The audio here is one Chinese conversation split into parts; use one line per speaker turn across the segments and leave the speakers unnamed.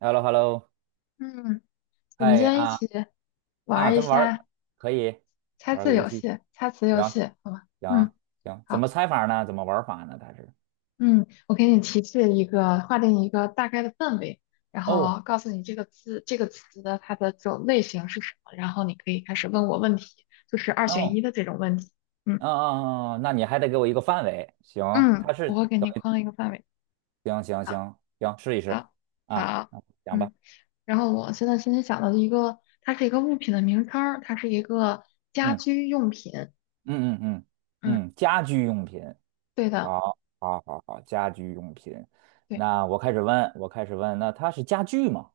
h e l l o h e l l o
嗯，我们今
嗨
天一
啊
起玩
啊，
儿一
咱玩儿
下
可以
猜
玩儿个
字
游
游
戏，
戏、猜词游
行
戏，好吗？嗯，
行行，怎
好，
么猜法呢？怎么玩法呢？
嗯，我给你提示一个，划定一个大概的范围，然
哦
后告诉你这个字、这个词的它的这种类型是什么，然后你可以开始问我问题，就是二选
，no，
一的这种问题。嗯
嗯嗯嗯，那你还得给我一个范围，行，
嗯，
它
我
是
会给
等
你框一个范围。
行行
好，
行行，试一试
好，
啊，
好，
啊讲吧，
嗯，然后我现在心里想到的一个，它是一个物品的名称儿它是一个家
嗯
居用品。
嗯嗯嗯
嗯，
嗯，家居用品，
对的。
好，好，好，好，家居用品，
对。
那我开始问，我开始问，那它是家具吗？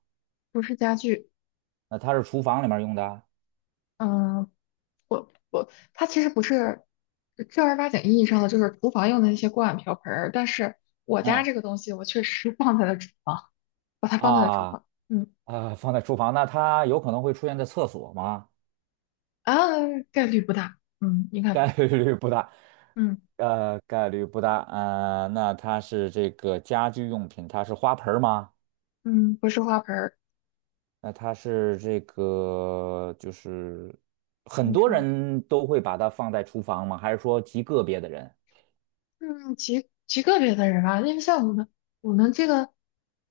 不是家具，
那它是厨房里面用的？
嗯，不，它其实不是正儿八经意义上的就是厨房用的那些锅碗瓢盆儿，但是我家
嗯
这个东西我确实 放在了厨房，把它放在了厨
啊，
房，嗯，
啊，放在厨房，那它有可能会出现在厕所吗？
啊，概率不大，嗯，应该
概
不，
率不大，
嗯
概率不大。那它是这个家居用品，它是花盆儿吗？
嗯，不是花盆儿，
那它是这个，就是很
你
多
说，
人都会把它放在厨房吗？还是说极个别的人？
嗯，极个别的人啊，因为像我们我们这个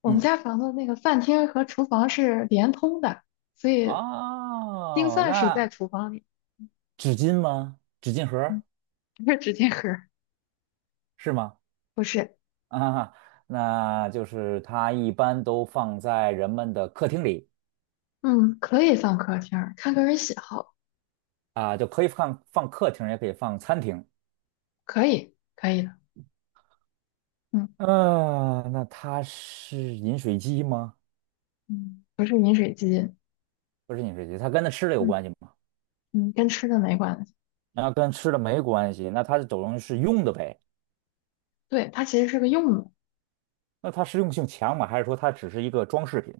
我们
嗯，
家房子那个饭厅和厨房是连通的，所以钉
哦，
算是在
那
厨房里，
纸巾吗？纸巾盒
嗯，
儿
不是纸巾盒儿
是吗？
不是。
啊，那就是它一般都放在人们的客厅里。
嗯，可以放客厅儿，看个人喜好，
啊，就可以放客厅，也可以放餐厅。
可以，可以的。嗯
嗯，那它是饮水机吗？
嗯不是饮水机，
不是饮水机，它跟那吃的有
嗯
关系吗？
嗯，跟吃的没关系。
那跟吃的没关系，那它等于是用的呗？
对，它其实是个用的，
那它实用性强吗？还是说它只是一个装饰品？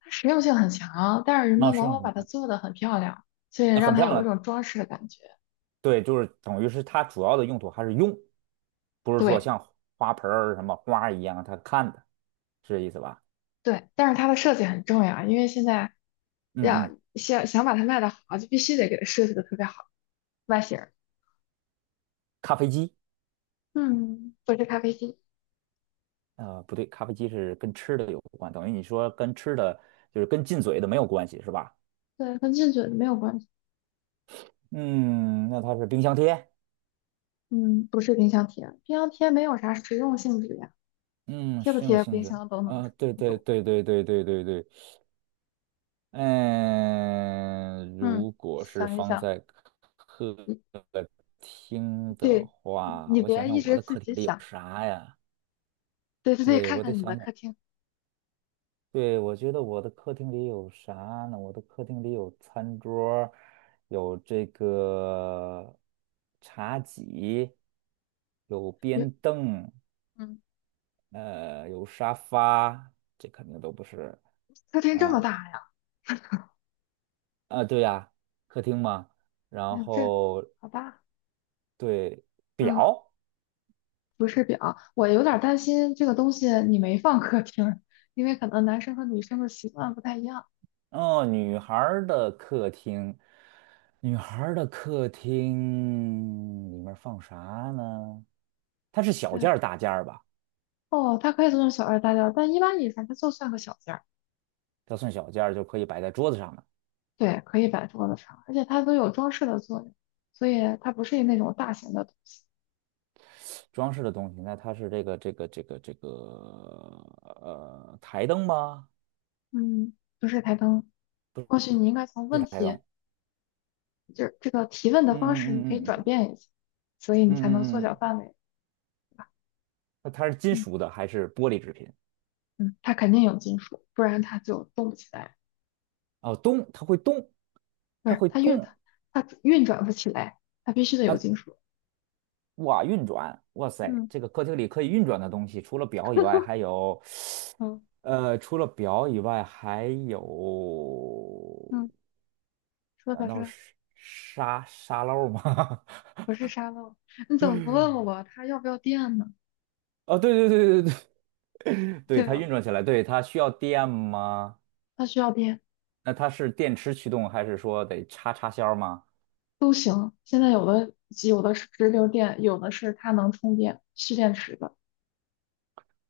它实用性很强，但是人
那
们
实
往
用
往
性
把它
强，
做得很漂亮，所以
那
让
很
它
漂
有一
亮，
种装饰的感觉。
对，就是等于是它主要的用途还是用，不是说
对
像花盆儿什么花儿一样它看的，是这意思吧？
对，但是它的设计很重要，因为现在
嗯
要
嗯，
想想把它卖的好，就必须得给它设计的特别好，外形儿，
咖啡机
嗯，不是咖啡机，
不对，咖啡机是跟吃的有关，等于你说跟吃的就是跟进嘴的没有关系是吧？
对，跟进嘴没有关系。
嗯，那它是冰箱贴，
嗯，不是冰箱贴，冰箱贴没有啥实用性质呀。
嗯，
贴不
实用
贴
性
冰
质，
箱都能正
啊、对
常
对
走。
对对对对对对，嗯、
嗯，
如果是
想一
放
想，
在客
你
厅的
对，
话，
你
我想
别
想
一
我
直
的
自
客
己
厅里有
想，
啥呀？
对对对，
对，
看
我得
看你的
想想。
客厅，
对，我觉得我的客厅里有啥呢？我的客厅里有餐桌儿有这个茶几，有
有，
边凳，
嗯，
有沙发，这肯定都不是。
客厅这么大
嗯
呀，
啊，对呀，客厅嘛。
哎
然
呦这
后
好大，
对
嗯，
表，
不是表，我有点儿担心这个东西你没放客厅，因为可能男生和女生的习惯不太一样。
哦，女孩儿的客厅，女孩儿的客厅里面放啥呢？它是小件
对，
儿大件儿吧？
哦，它可以做成小二大件儿，但一般以前它就算个小件儿。
它算小件儿就可以摆在桌子上的
对，可以摆桌子上，而且它都有装饰的作用，所以它不是那种大型的东西。
装饰的东西。那它是这个台灯吗？
嗯，不是台灯。或许你应该从问
台灯。
题，就是这个提问的
嗯
方式，你
嗯
可以
嗯嗯
转
嗯
变一下，所以
嗯
你才能缩
嗯
小
嗯，
范围。
那它是金
嗯
属的还是玻璃制品？
嗯，它肯定有金属，不然它就动不起来，
哦，动，它会动，
不
它
是
会
它运
动
它运转不起来，它必须得有
啊！
金属。
哇，运转，哇塞，
嗯
这个客厅里可以运转的东西，除了表以外，
嗯
除了表以外，还有，
嗯，说
难
到
道
这
是沙漏吗？
不是沙漏，你怎么不问 我它要不要电呢？
哦，对对对对对，对
对
它
吧？
运转起来，对它需要电吗？
它需要电，
那它是电池驱动，还是说得插销吗？
不行，现在有的有的是直流电，有的是它能充电蓄电池的，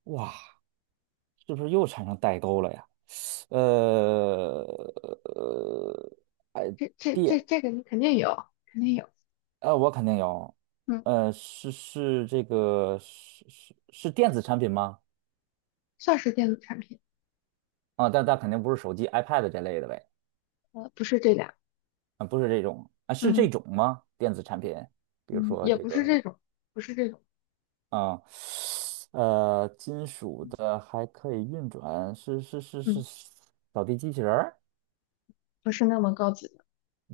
哇，是不是又产生代沟了呀？呃呃，
这个你肯定有，肯定有，
我肯定有，
嗯，
这个是电子产品吗？
算是电子产品。
啊，但肯定不是手机、iPad 这类的呗，
呃，不是这俩，
啊，不是这种啊，是这
嗯
种吗？电子产品，比如
嗯，
说
也
这
不是这
个。
种，不是这种，
啊，金属的还可以运转，是
嗯，
扫地机器人儿，
不是那么高级的，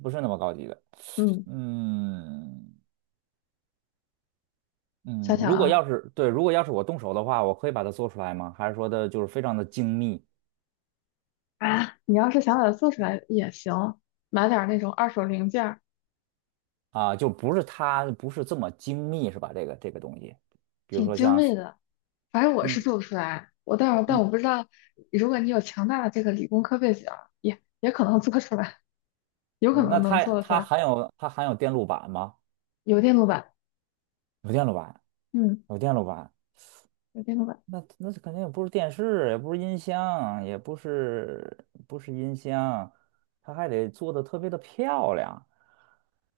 不是那么高级的。
嗯，
嗯
想
嗯，
想
如果
啊
要是对，如果要是我动手的话，我可以把它做出来吗？还是说的就是非常的精密
啊，你要是想把它做出来也行，买点儿那种二手零件儿，
啊？就不是它不是这么精密是吧？这个东西，比如
挺
说
精
像
美的，反正我是
嗯
做不出来，但
嗯
我不知道，如果你有强大的这个理工科背景儿也可能做出来，有可
嗯，那
能能
它
做得出
它
来，
含有它含有电路板吗？
有电路板，
有电路板，
嗯，
有电路板。
有电路板，
那肯定也不是电视，也不是音箱，也不是音箱，它还得做的特别的漂亮。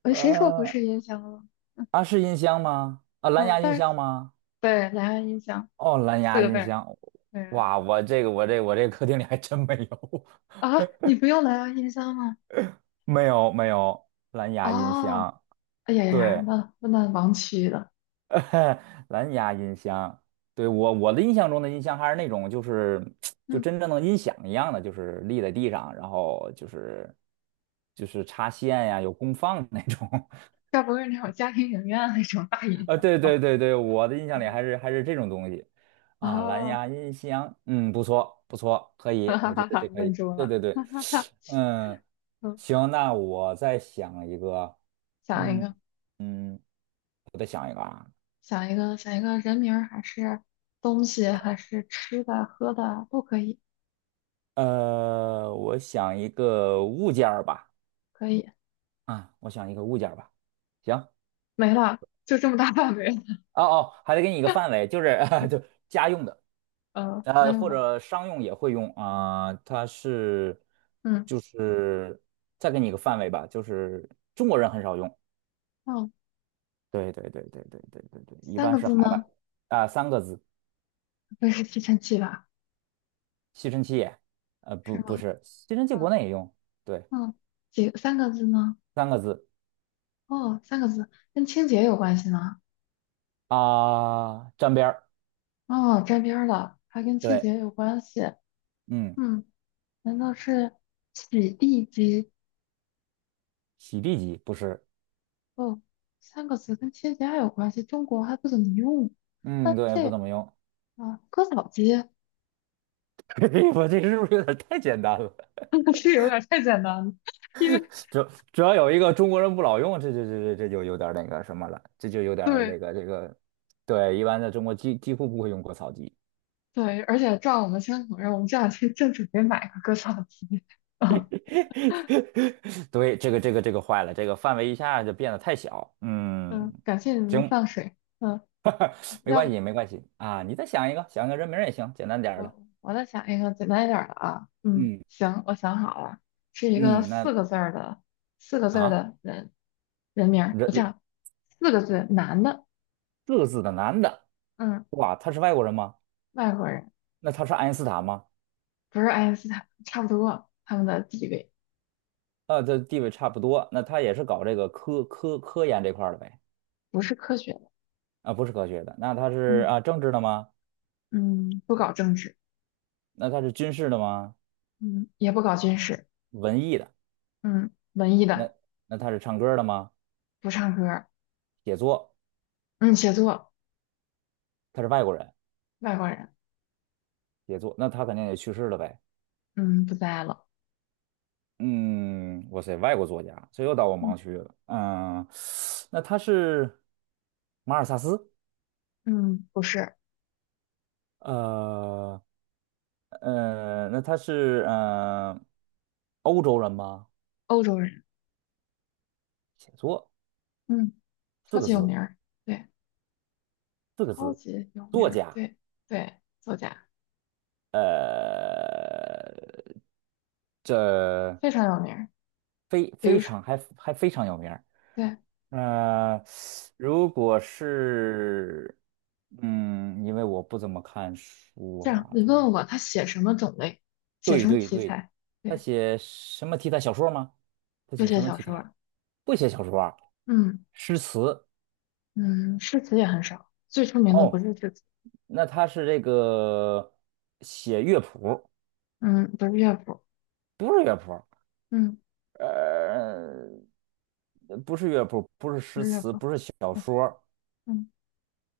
呃，谁说不
呃，
是音箱了？
啊，是音箱吗？啊，蓝
哦，
牙音
但是
箱吗？
对，蓝牙音箱
哦，蓝
四
牙
个字
音
儿，
箱。
对啊，
哇，我这个我这我这客厅里还真没有，
啊你不用蓝牙音箱吗？
没有没有蓝牙音
哦，
箱。
哎呀呀呀，
对，
那那盲区的，
蓝牙音箱，对，我的印象中的音箱还是那种，就
嗯，
真正的音响一样的，就是立在地上，然后就是插线呀，有功放那种。
该不会是那种家庭影院那种大音
啊，
响
对对
吧？
对对，我的印象里
啊
还是这种东西啊，蓝
啊，
牙音箱，嗯，不错不错，可
哈
以，
哈
我觉
哈
得
哈，
这可
问
以。
住
对
了，
对
哈
对，
哈哈，
嗯，
嗯，
行，那我再想一个，
想一
嗯
个，
嗯，我再想一个啊。
想一个，想一个人名儿还是东西还是吃的喝的都可以，
我想一个物件儿吧，
可以，
啊，我想一个物件儿吧。行，
没了，就这么大范围了，
哦哦，还得给你一个范围，就是 就家用的，
呃，家用
或
的，
者商用也会用啊，
嗯
就是再给你一个范围吧，就是中国人很少用。
嗯，
对对对对对对对对，一
三
般
个
是
字
海外
吗？
啊，三个字，
不会是吸尘器吧？
吸尘器
是
不不
吗？
是，吸尘器国
嗯
内也用，对，
嗯，几三个字呢？
三个字
哦，三个字，跟清洁有关系吗？
啊，沾边儿，
哦，沾边儿了，还跟清
对，
洁有关系。
嗯，
嗯，难道是洗地机？
洗地机不是。
哦，三个字跟清洁还有关系，中国还不怎么用。那
嗯，对，
这
不怎么用。
啊，割草机
我这是不是有点太简单了？
是有点太简单了，因为
主主要有一个中国人不老用，这就有点那个什么了，这就有点儿
对
这个这个，对，一般在中国几乎不会用割草机。
对，而且照我们相口人，我们这两天正准备买个割草机。啊，
对，这个坏了，这个范围一下就变得太小。嗯，
嗯，感谢你们的
行，
放水。嗯，
没
要
关
不
系没关系啊，你再想一个，想个人名儿也行，简单点儿的。
我再想一个简单一点儿的啊。嗯，
嗯
行，我想好了，是一个
嗯，
四
那
个字儿的。四个字儿
啊，
的，人。人名
人
儿，我
人
讲四个字，男的，
四个字的男的，
嗯，
哇，他是外国人吗？
外国人，
那他是爱因斯坦吗？
不是爱因斯坦，差不多，他们的地位
这地位差不多。那他也是搞这个科研这块儿的呗？
不是科学的，
啊，不是科学的。那他是
嗯
啊政治的吗？
嗯，不搞政治，
那他是军事的吗？
嗯，也不搞军事，
文艺的？
嗯，文艺
那
的，
那他是唱歌的吗？
不唱歌儿，
写作？
嗯，写作，
他是外国人，
外国人，
写作。那他肯定也去世了呗。
嗯，不在了，
嗯，哇塞，外国作家，这又到我
嗯
盲区了。嗯，那他是马尔萨斯？
嗯，不是
呃那他是欧洲人吗？
欧洲人，
写作
嗯，
四
超
个
级有
字，
名儿，对，
四个
超
字，
级有名
作
儿，
家。
对对，作家
呃，这
非常有名儿，
非
比
非
如说，
常还还非常有名儿。
对，
呃，如果是，嗯，因为我不怎么看书
这样
啊，
你
他
问我他写什么种类，写
对
什么
对
题
对，
材。
他
对。
写什么题材小说吗？他
就
写
写
什么
小
题
说
材？
儿
不写小说啊，
嗯
诗词
嗯，诗词也很少，最出名的不
哦。
是诗词，
那他是这个写乐谱，
嗯，不是乐府，
不是乐谱，
嗯，
呃，不是乐谱，不是
不
诗
是乐
词，
府，
不是小
对，
说儿，
嗯，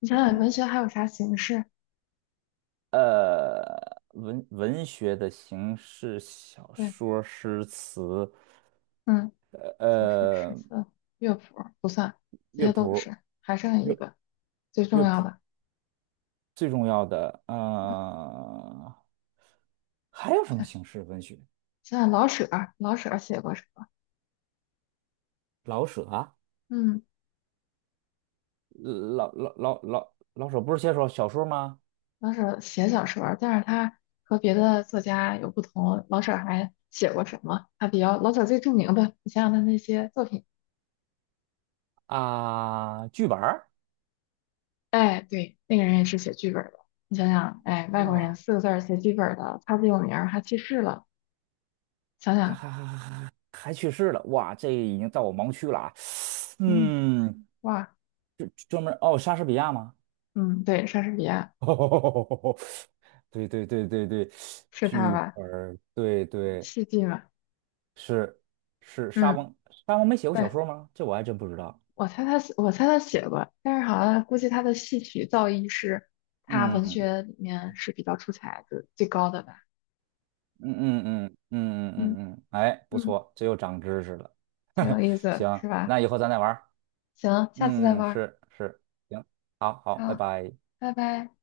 你想想文学还有啥形式？
文学的形式，小
对，
说儿、诗词，
嗯，小说、诗
呃，
词、乐府这
乐
些都
谱
不
儿，
是，还剩一
乐
个最重要的，
最重要的，
嗯，
还有什么
对，
形式文学？
想想老舍儿写过什么？
老舍啊，
嗯，
老舍不是写首小说吗？
老舍写小说儿但是他和别的作家有不同，老舍还写过什么？他比较，老舍最著名的，你想想他那些作品。
啊，剧本儿，
哎，对，那个人也是写剧本的。你想想，哎，外国人
哇，
四个字儿写剧本的，他最有名儿还去世了。想
还
想，
还还还还去世了，哇，这已经到我盲区了啊，
嗯，
嗯。
哇，
专专门哦，莎士比亚吗？
嗯，对，莎士比亚
对对对对对，
是他
剧
吧？
本儿对对
戏剧嘛，
是是沙
嗯，
翁，沙翁没写过小
对，
说吗？这我还真不知道。
我猜他写过，但是好像估计他的戏曲造诣是他文
嗯
学里面是比较出彩的最高的吧。
嗯嗯嗯嗯嗯
嗯
嗯嗯，哎，不
嗯，
错，这又长知识了。
挺有 意思，
行，
是吧？
那以后咱再玩儿
行，下次再
嗯，
玩儿
是是，行，好好，拜
好，
拜。
拜拜。